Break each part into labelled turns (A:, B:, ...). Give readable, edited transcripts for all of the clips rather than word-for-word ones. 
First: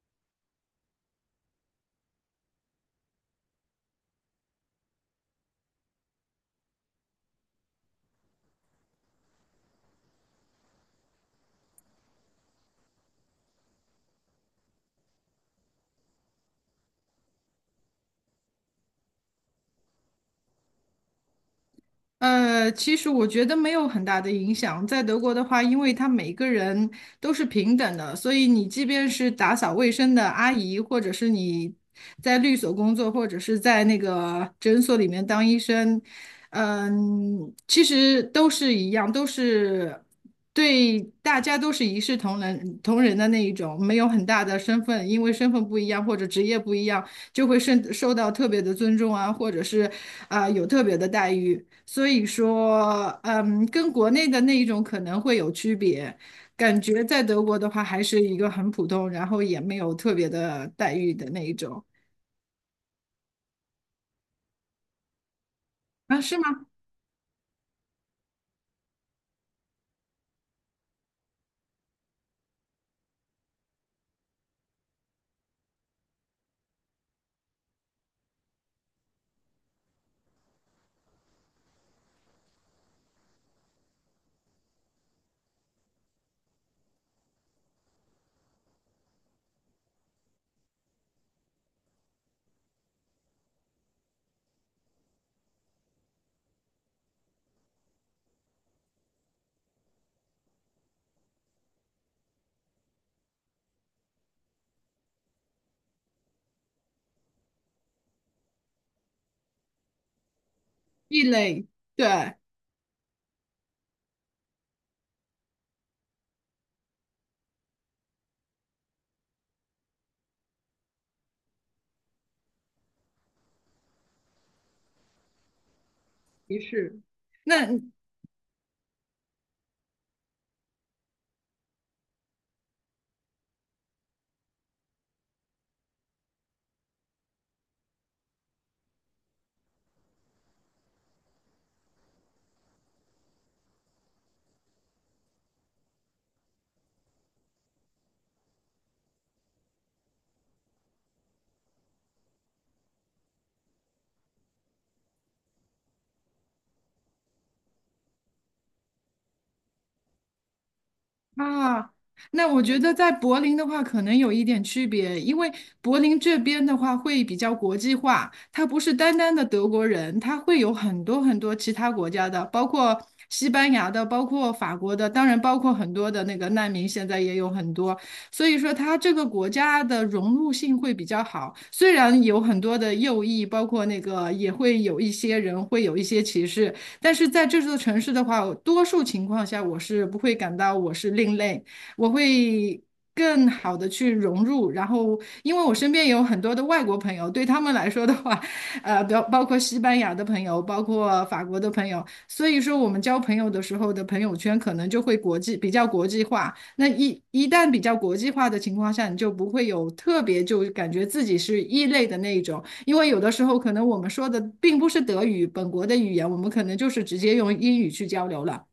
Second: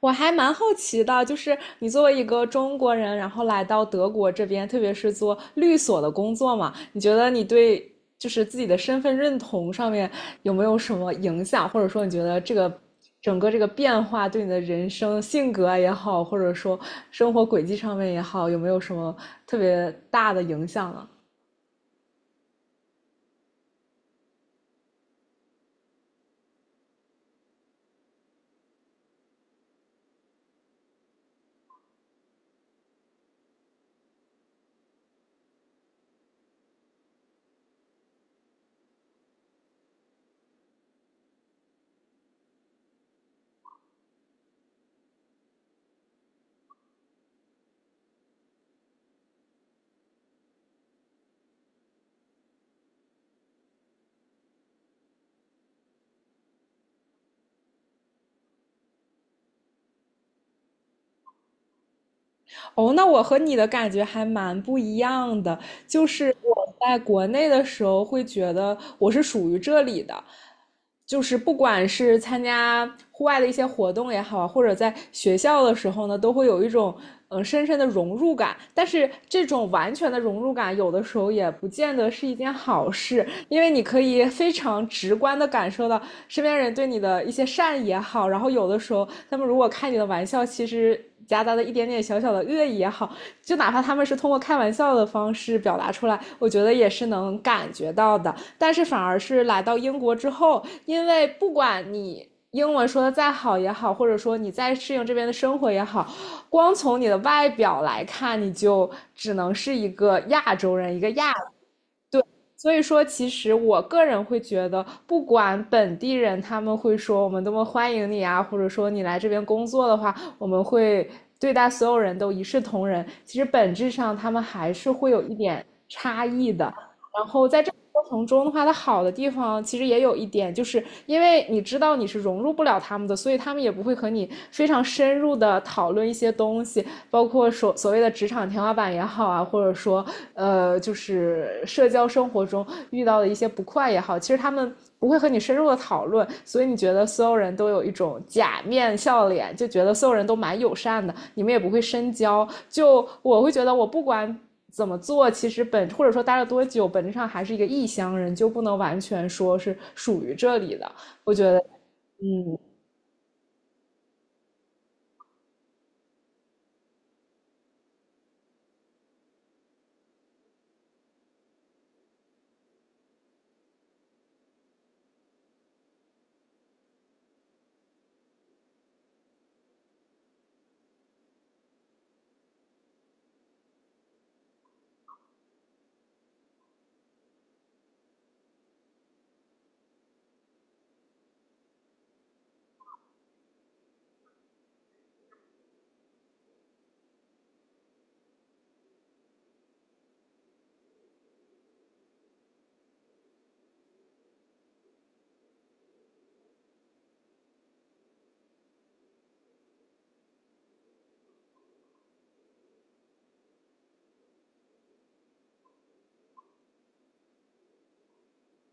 A: 我还蛮好奇的，就是你作为一个中国人，然后来到德国这边，特别是做律所的工作嘛，你觉得你对就是自己的身份认同上面有没有什么影响，或者说你觉得这个整个这个变化对你的人生性格也好，或者说生活轨迹上面也好，有没有什么特别大的影响呢？
B: 其实我觉得没有很大的影响。在德国的话，因为他每个人都是平等的，所以你即便是打扫卫生的阿姨，或者是你在律所工作，或者是在那个诊所里面当医生，嗯，其实都是一样，都是对大家都是一视同仁的那一种，没有很大的身份，因为身份不一样或者职业不一样，就会受到特别的尊重啊，或者是有特别的待遇。所以说，嗯，跟国内的那一种可能会有区别。感觉在德国的话，还是一个很普通，然后也没有特别的待遇的那一种。
A: 哦，那我和你的感觉还蛮不一样的，就
B: 啊，
A: 是
B: 是吗？
A: 我在国内的时候会觉得我是属于这里的，就是不管是参加户外的一些活动也好啊，或者在学校的时候呢，都会有一种深深的融入感。但是这种完全的融入感，有的时候也不见得是一件好事，因为你可以非常直观的感受到身边人对你的一些善意也好，然后有的时候他们如果开你的玩笑，其实夹杂的一点点小小的恶意也好，就哪怕他们是通过开玩笑的方式表达出来，我觉得也是能感觉到的。但是反而是来到英国之后，因为不管你英文说的再好也好，或者说你再适应这边的生活也好，光从你的外表来看，你就只能是一个亚洲人，一个
B: 异
A: 亚
B: 类，对，
A: 所以说，其实我个人会觉得，不管本地人他们会说我们多么欢迎你啊，或者说你来这边工作的话，我们会对待所有人都一视同仁。其实本质上，他们还是会有一点差异
B: 歧
A: 的。
B: 是。
A: 然后在这个
B: 那
A: 过程中的话，它好的地方其实也有一点，就是因为你知道你是融入不了他们的，所以他们也不会和你非常深入的讨论一些东西，包括所谓的职场天花板也好啊，或者说就是社交生活中遇到的一些不快也好，其实他们不会和你深入的讨论，所以你觉得所有人都有一种假面笑脸，就觉得所有人都蛮友善的，你们也不会深交。就我会觉得，我不管怎么做，其实本或者说待了多久，本质上还是一个异乡人，就不能完全说是属于这里的。我觉得，
B: 啊，那
A: 嗯，
B: 我觉得在柏林的话，可能有一点区别，因为柏林这边的话会比较国际化，它不是单单的德国人，它会有很多很多其他国家的，包括西班牙的，包括法国的，当然包括很多的那个难民，现在也有很多，所以说它这个国家的融入性会比较好。虽然有很多的右翼，包括那个也会有一些人会有一些歧视，但是在这座城市的话，多数情况下我是不会感到我是另类，我会更好的去融入。然后，因为我身边也有很多的外国朋友，对他们来说的话，包括西班牙的朋友，包括法国的朋友，所以说我们交朋友的时候的朋友圈可能就会比较国际化。那一旦比较国际化的情况下，你就不会有特别就感觉自己是异类的那一种。因为有的时候可能我们说的并不是德语本国的语言，我们可能就是直接用英语去交流了。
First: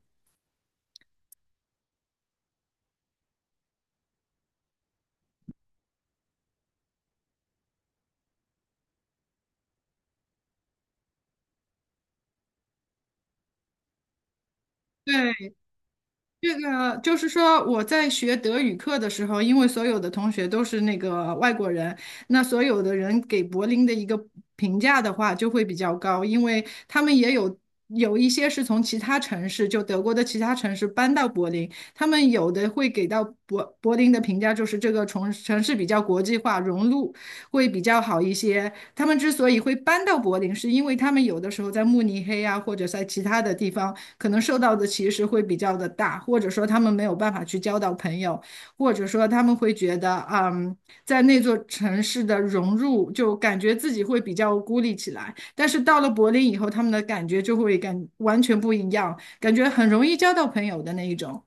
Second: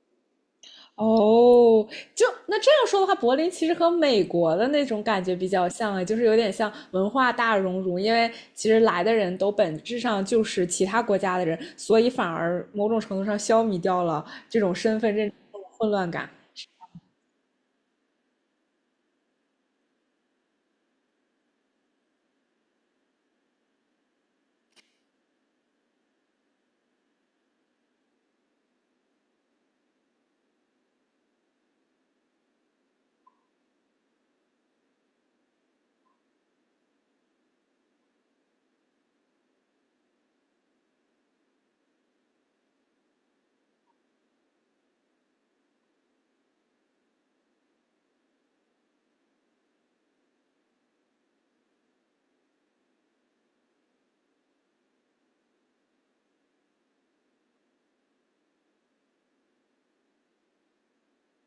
A: 哦，就那这样说的话，柏林其实和美国的那种感觉比较像啊，就是有点像文化大熔炉，因为其实来的人都本质上就是其他国家的人，所以反而某种程度上消弭掉了这种身份认
B: 对，
A: 混乱感。
B: 这个就是说，我在学德语课的时候，因为所有的同学都是那个外国人，那所有的人给柏林的一个评价的话就会比较高，因为他们也有一些是从其他城市，就德国的其他城市搬到柏林，他们有的会给到柏林的评价就是这个城市比较国际化，融入会比较好一些。他们之所以会搬到柏林，是因为他们有的时候在慕尼黑啊，或者在其他的地方。可能受到的歧视会比较的大，或者说他们没有办法去交到朋友，或者说他们会觉得，嗯，在那座城市的融入，就感觉自己会比较孤立起来。但是到了柏林以后，他们的感觉就会感完全不一样，感觉很容易交到朋友的那一种。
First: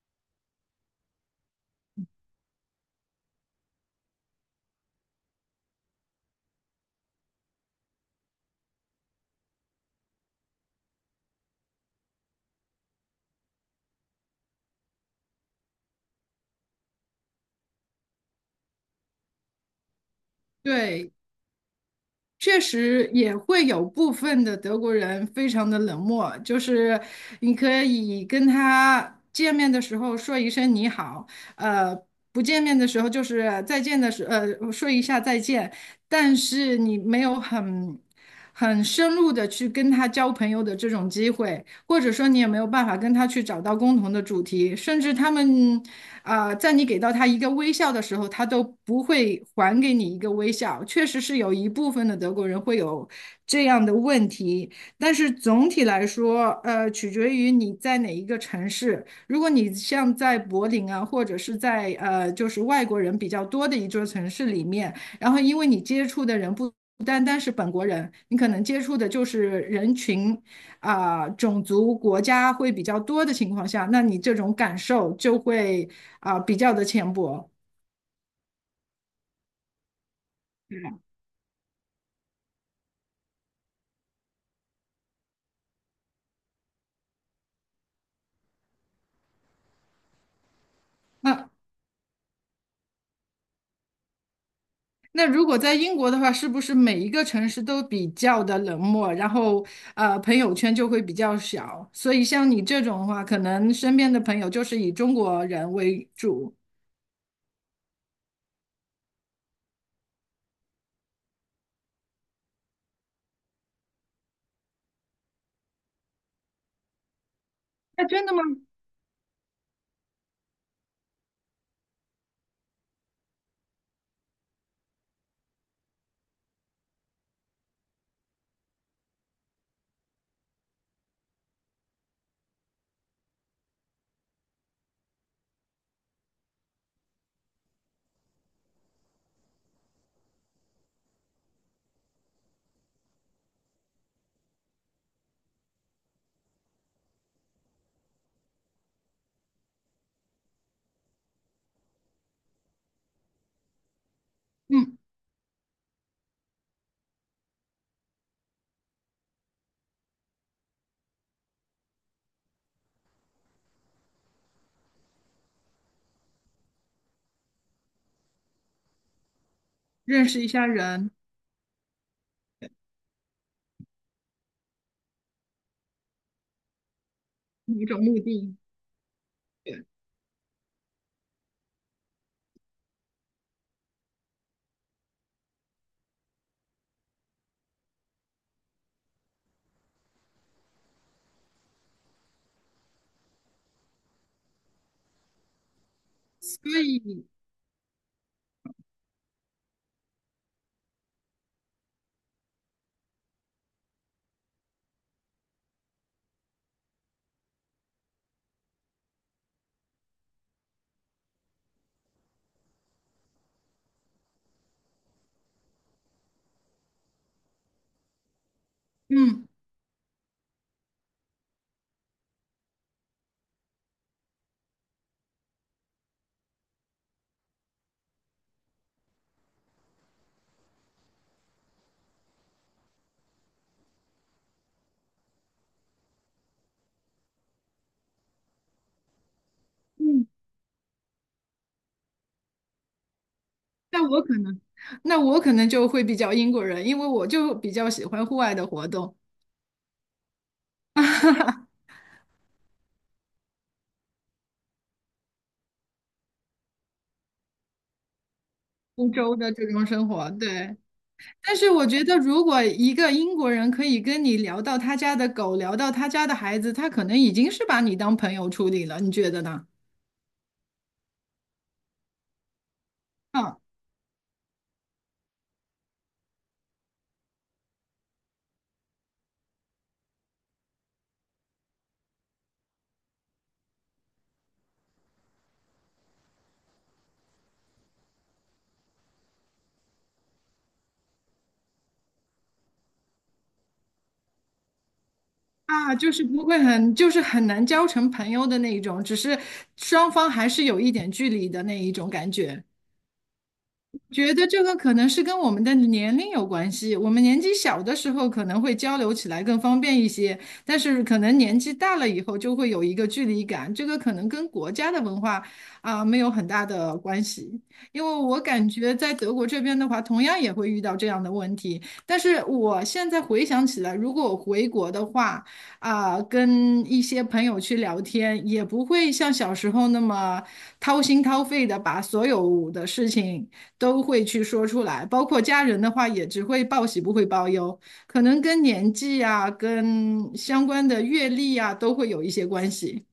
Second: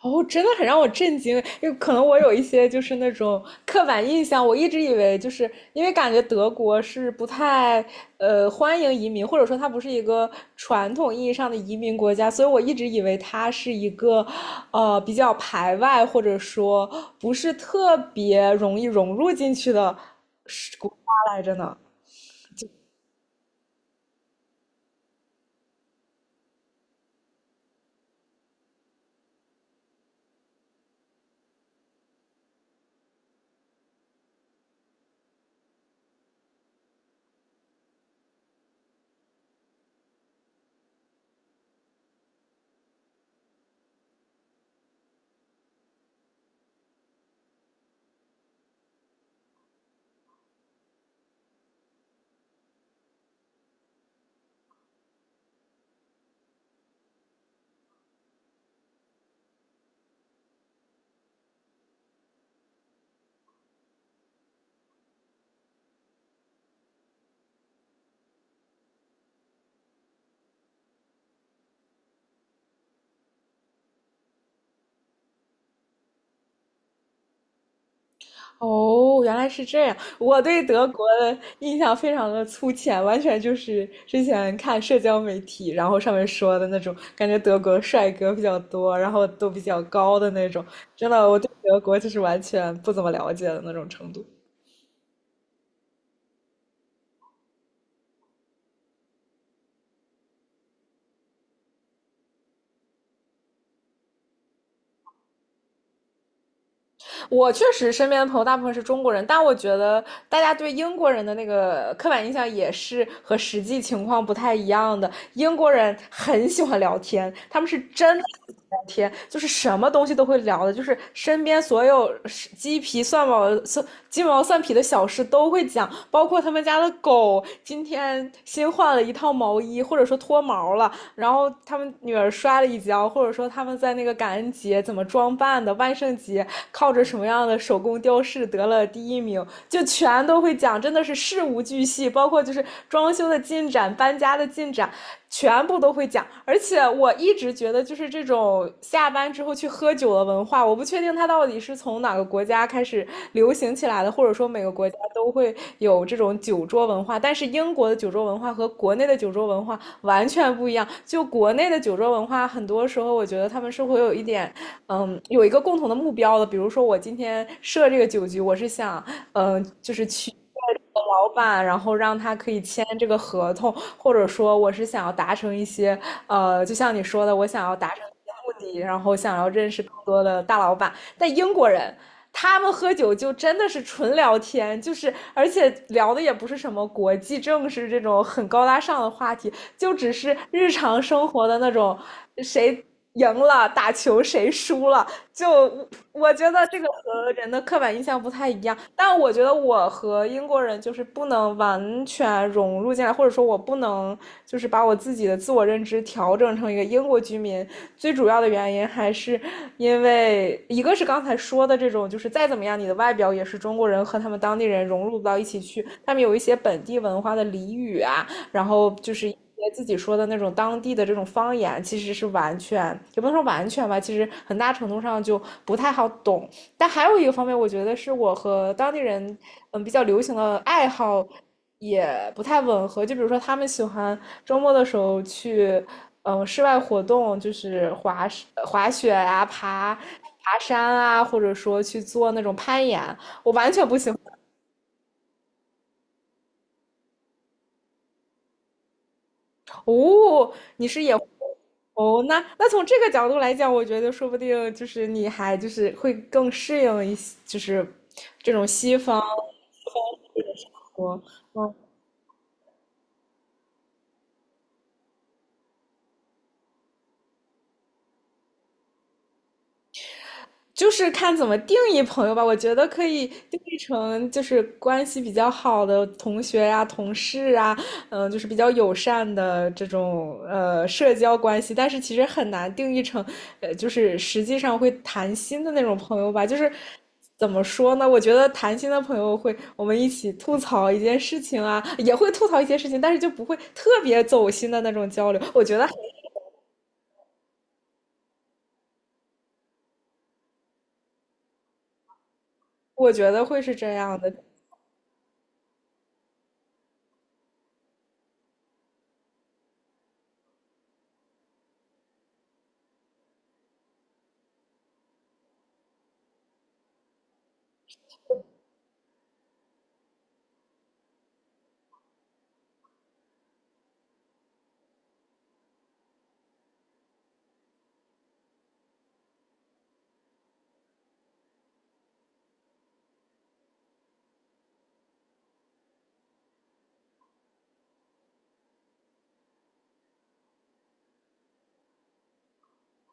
A: 哦，真的很让我震惊，因为可能我有一些就是那种刻板印象，我一直以为就是因为感觉德国是不太欢迎移民，或者说它不是一个传统意义上的移民国家，所以我一直以为它是一个比较排外，或者说不是特别容易融入进去的
B: 对，
A: 来着呢。
B: 确实也会有部分的德国人非常的冷漠，就是你可以跟他见面的时候说一声你好，呃，不见面的时候就是再见的时，说一下再见，但是你没有很深入的去跟他交朋友的这种机会，或者说你也没有办法跟他去找到共同的主题，甚至他们在你给到他一个微笑的时候，他都不会还给你一个微笑。确实是有一部分的德国人会有这样的问题，但是总体来说，取决于你在哪一个城市。如果你像在柏林啊，或者是在就是外国人比较多的一座城市里面，然后因为你接触的人不。不单单是本国人，你可能接触的就是人群，种族国家会比较多的情况下，那你这种感受就会比较的浅薄。
A: 哦，原来是这样。我对德国的印象非常的粗浅，完全就是之前看社交媒体，然后上面说的那种，感觉德国帅哥比较多，然后都比较高的那种。真的，我对
B: 那
A: 德国就是完全不怎么了解的那种程度。
B: 那如果在英国的话，是不是每一个城市都比较的冷漠，然后朋友圈就会比较小？所以像你这种的话，可能身边的朋友就是以中国人为主。
A: 我确实身边的朋友大部分是中国人，但我觉得大家对英国人的那个刻板印象也是和实际情况不太一样的。英国人很喜欢聊天，他们是
B: 那
A: 真的
B: 真的吗？
A: 聊天，就是什么东西都会聊的，就是身边所有鸡皮蒜毛、鸡毛蒜皮的小事都会讲，包括他们家的狗今天新换了一套毛衣，或者说脱毛了，然后他们女儿摔了一跤，或者说他们在那个感恩节怎么装扮的，万圣节靠着什么样的手工雕饰得了第一名，就全都会讲，真的是事无巨细，包括就是装修的进展、搬家的进展，全部都会讲。而且我一直觉得，就是这种下班之后去喝酒的文化，我不确定它到底是从哪个国家开始流行起来的，或者说每个国家
B: 嗯，
A: 都会有这种酒桌文化。但是英国的酒桌文化和国内的酒桌文化完全不一样。就国内的酒桌文化，很多时候我觉得他们是会有一点有一个共同的目标的。比如说我今天设这个酒局，我是想就是
B: 认
A: 去
B: 识一下人，
A: 老板，然后让他可以签这个合同，或者说我是想要达成一些，就像你说的，我想要
B: 一
A: 达成一
B: 种目的。
A: 些目的，然后想要认识更
B: 对，
A: 多的大老板。但英国人他们喝酒就真的是纯聊天，就是而且聊的也不是什么国际政治这种很高大上的话题，就只是日常生活的那种谁赢了，打球谁输了，就我觉得这
B: 所
A: 个
B: 以，
A: 和人的刻板印象不太一样。但我觉得我和英国人就是不能完全融入进来，或者说我不能就是把我自己的自我认知调整成一个英国居民。最主要的原因还是因为一个是刚才说的这种，就是再怎么样，你的外表也是中国人和他们当地人融入不到一起去，他们有一些本地文化的俚语啊，然后就是
B: 嗯
A: 自己说的那种当地的这种方言，其实是完全也不能说完全吧，其实很大程度上就不太好懂。但还有一个方面，我觉得是我和当地人比较流行的爱好也不太吻合。就比如说，他们喜欢周末的时候去室外活动，就是滑雪啊、
B: 嗯。
A: 爬山啊，或者说去做那种攀岩。我完全不
B: 那
A: 喜欢。
B: 我可能，那我可能就会比较英国人，因为我就比较喜欢户外的活动，
A: 哦，你是野哦，那从这个角度来讲，我觉得说不定就是你还就是会更适应一些，就是这种西
B: 欧
A: 方
B: 洲的这种
A: 西方
B: 生活。
A: 这种生
B: 对，
A: 活。
B: 但是我
A: 嗯
B: 觉得，如果一个英国人可以跟你聊到他家的狗，聊到他家的孩子，他可能已经是把你当朋友处理了，你觉得呢？
A: 就是看怎么定义朋友吧，我觉得可以
B: 嗯，
A: 定义成就是关系比较好的同学呀、同事啊，就是比较友善的这种社交关系。但是其实很难定义成，就是实际上会谈心的那种朋友吧。就是怎么说呢？我觉得谈心的朋友会我们一起吐槽一件事情啊，也会吐槽一些事情，但是就不会特别走心的那种交流。我觉得，
B: 啊，就是不会很，就是很难交成朋友的那一种，只是双方还是有一点距离的那一种感觉。
A: 我觉得会是这样
B: 觉
A: 的。
B: 得这个可能是跟我们的年龄有关系。我们年纪小的时候可能会交流起来更方便一些，但是可能年纪大了以后就会有一个距离感。这个可能跟国家的文化啊，没有很大的关系。因为我感觉在德国这边的话，同样也会遇到这样的问题。但是我现在回想起来，如果我回国的话，啊，跟一些朋友去聊天，也不会像小时候那么掏心掏肺的把所有的事情。都会去说出来，包括家人的话也只会报喜不会报忧，可能跟年纪啊、跟相关的阅历啊都会有一些关系。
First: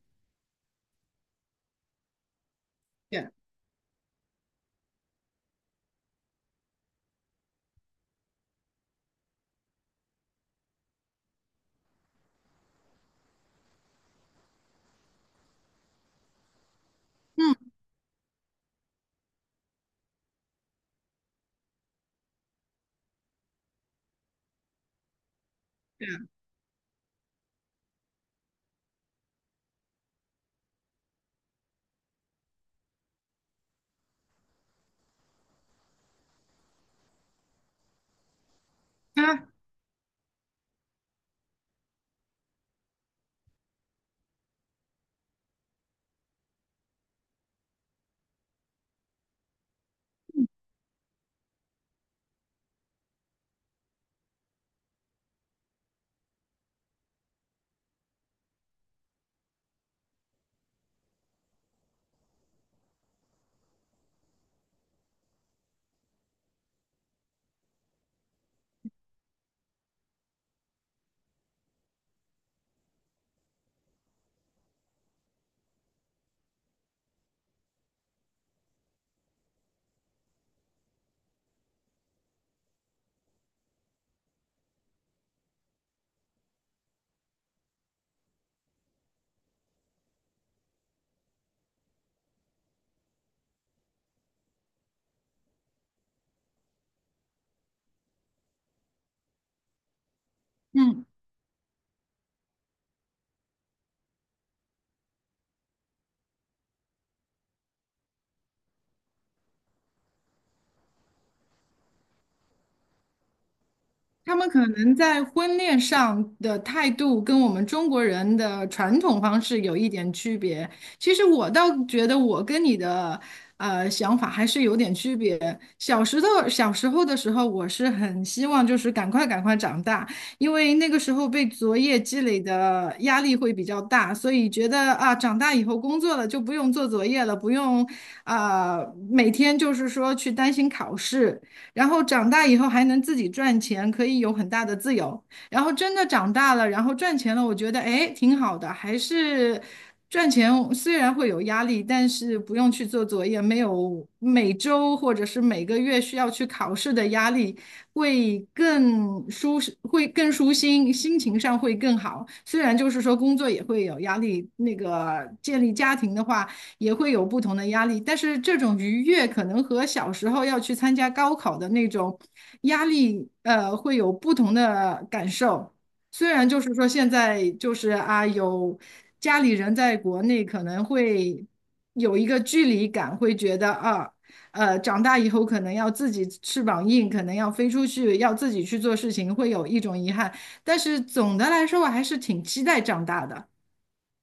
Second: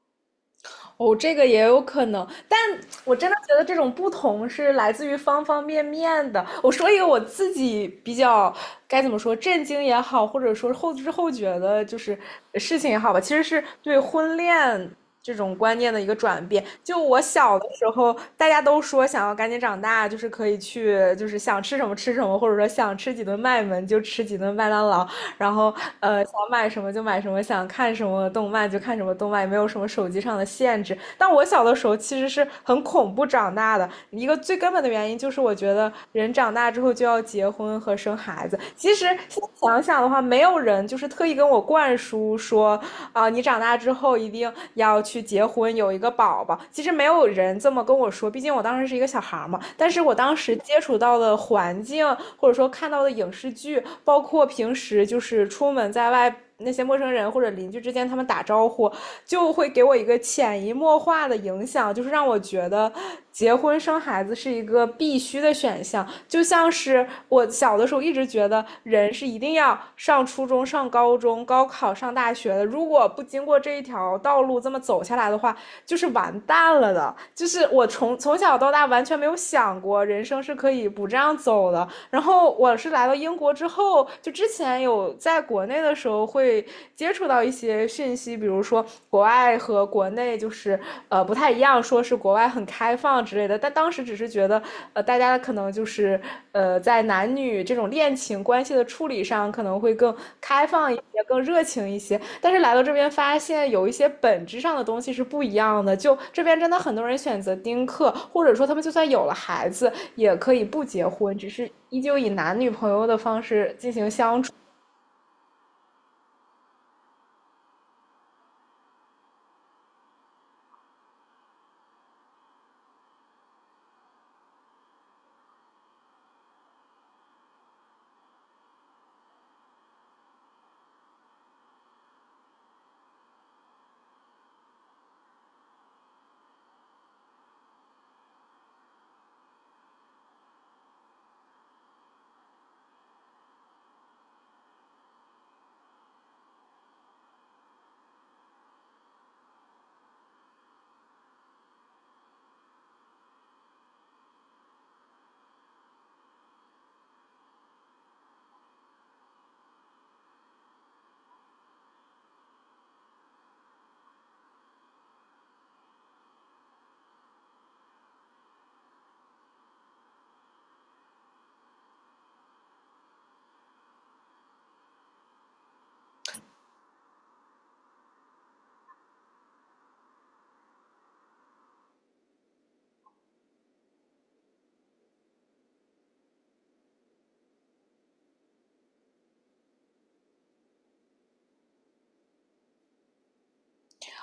A: 哦，这个也有可能，但我
B: 对，
A: 真的觉得这种不同是来自于方方面面的。我说一个我自己比较该怎么说，震惊也好，或者说后知后觉的，就是事情也好吧，其实是对婚恋这种观念的一个转变。就我
B: 嗯，
A: 小的时候，大家都说想要赶紧长大，就是可以去，就是想吃什么吃什么，或者说想吃几顿麦门就吃几顿麦当劳。然后
B: 对啊，
A: 想买什么就买什么，想看什么动漫就看什么动漫，也没有什么手机上的限制。但我小的时候其实是很恐怖长大的，一个最根本的原因就是我觉得人长大之后就要结婚和生孩子。其实现
B: 啊
A: 在想想的话，没有人就是特意跟我灌输说啊，你长大之后一定要去结婚，有一个宝宝。其实没有人这么跟我说，毕竟我当时是一个小孩嘛。但是我当时接触到的环境，或者说看到的影视剧，包括平时就是出门在外。那些陌生人或者邻居之间，他们打招呼就会给我一个潜移默化的影响，就是让我觉得结婚生孩子是一个必须的选项，就像是我小的时候一直觉得人是一定要上初中、上高中、高考、上大学的，如果不经过这一条道路这么走下来的话，就是完蛋了的，就是我从小到大完全没有想过人生是可以不这样走的。然后我是来到英国之后，就之前有在国内的时候会接触到一些讯息，比如说国外和国内就是不太一样，说是国外很开放之类的，但当时只是觉得大家可能就是在男女这种恋情关系的处理上，可能会更开放一
B: 嗯。
A: 些，更热情一些。但是来到这边，发现有一些本质上的东西是不一样的。就这边真的很多人选择丁克，或者说他们就算有了孩子，也可以不结婚，只是依旧以男女朋友的方式进行
B: 他
A: 相
B: 们
A: 处。
B: 可能在婚恋上的态度跟我们中国人的传统方式有一点区别。其实我倒觉得我跟你的想法还是有点区别。小时候的时候，我是很希望就是赶快长大，因为那个时候被作业积累的压力会比较大，所以觉得啊长大以后工作了就不用做作业了，不用啊、每天就是说去担心考试。然后长大以后还能自己赚钱，可以有很大的自由。然后真的长大了，然后赚钱了，我觉得哎挺好的，还是赚钱虽然会有压力，但是不用去做作业，没有每周或者是每个月需要去考试的压力，会更舒适，会更舒心，心情上会更好。虽然就是说工作也会有压力，那个建立家庭的话。也会有不同的压力，但是这种愉悦可能和小时候要去参加高考的那种压力，会有不同的感受。虽然就是说现在就是啊，有家里人在国内可能会有一个距离感，会觉得啊，长大以后可能要自己翅膀硬，可能要飞出去，要自己去做事情，会有一种遗憾。但是总的来说，我还是挺期待长大的。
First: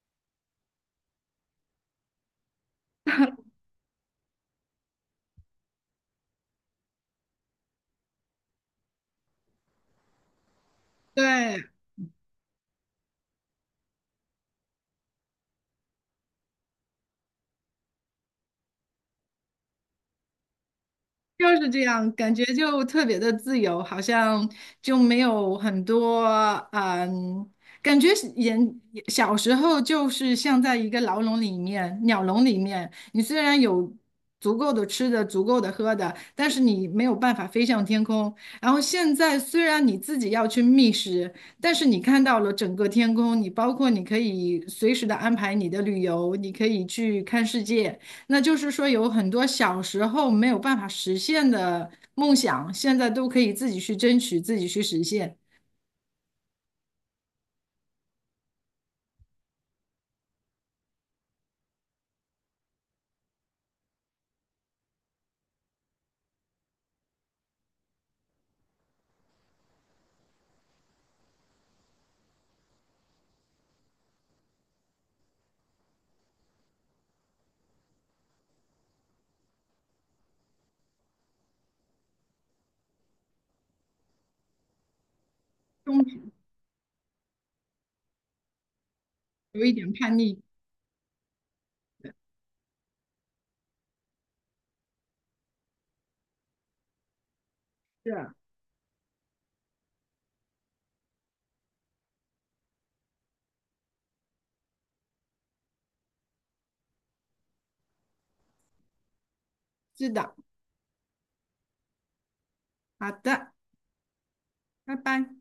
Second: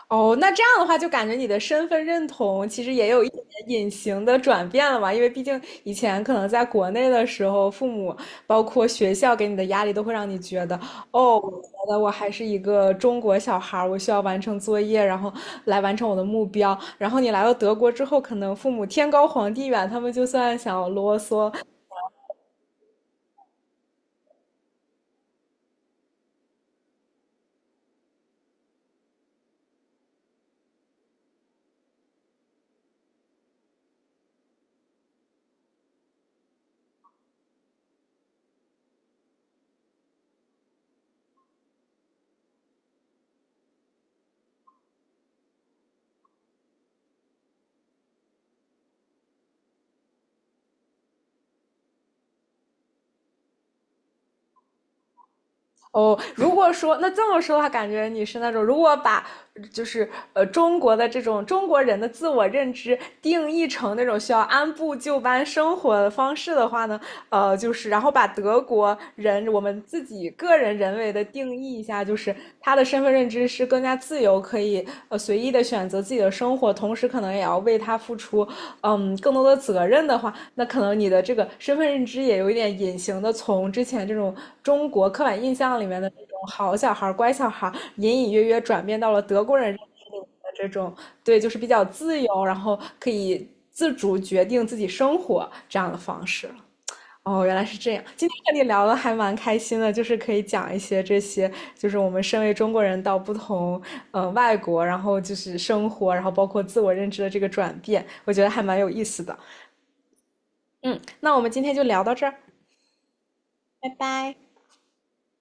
A: 哦，那这样的话，就感觉你的身份认同其实也有一点点隐形的转变了嘛，因为毕竟以前可能在国内的时候，父母包括学校给你的压力，都会让你觉得，哦，我
B: 对，
A: 觉得我还是一个中国小孩儿，我需要完成作业，然后来完成我的目标。然后你来到德国之后，可能父母天高皇帝远，他们就算想啰
B: 就
A: 嗦，
B: 是这样，感觉就特别的自由，好像就没有很多，嗯，感觉是人小时候就是像在一个牢笼里面、鸟笼里面，你虽然有足够的吃的、足够的喝的，但是你没有办法飞向天空。然后现在虽然你自己要去觅食，但是你看到了整个天空，你包括你可以随时的安排你的旅游，你可以去看世界。那就是说，有很多小时候没有办法实现的梦想，现在都可以自己去争取，自己去实现。
A: 哦，如果说那这么说的话，感觉你是那种如果把就是中国的这种中国人的自我认知定义成那种需要按部就班生活的方式的话呢，就是然后把德国人我们自己个人人为的定义一下，就是他的身份认知是更加自由，可以随意的选择自己的生活，同时可能也要为他付出嗯更多的责任的话，那可能你的这个身份认知也有一点隐形的从之前这种中国刻板印象里面
B: 中
A: 的那
B: 途
A: 种好小孩乖小孩隐隐约约转变到了德国
B: 有
A: 人
B: 一
A: 的
B: 点叛逆，
A: 这种对，就是比较自由，然后可以自主决定自己生活这样的方式。哦，原来是这样。今
B: 是
A: 天和你聊的还蛮开心的，就是可以讲一些这些，就是我们身为中国人到不同外国，然后就是生活，然后包括自我认知的这个转变，我觉得还蛮有意思的。
B: 是的，
A: 嗯，那我们今天就聊到这儿，
B: 好的，
A: 拜拜。
B: 拜拜。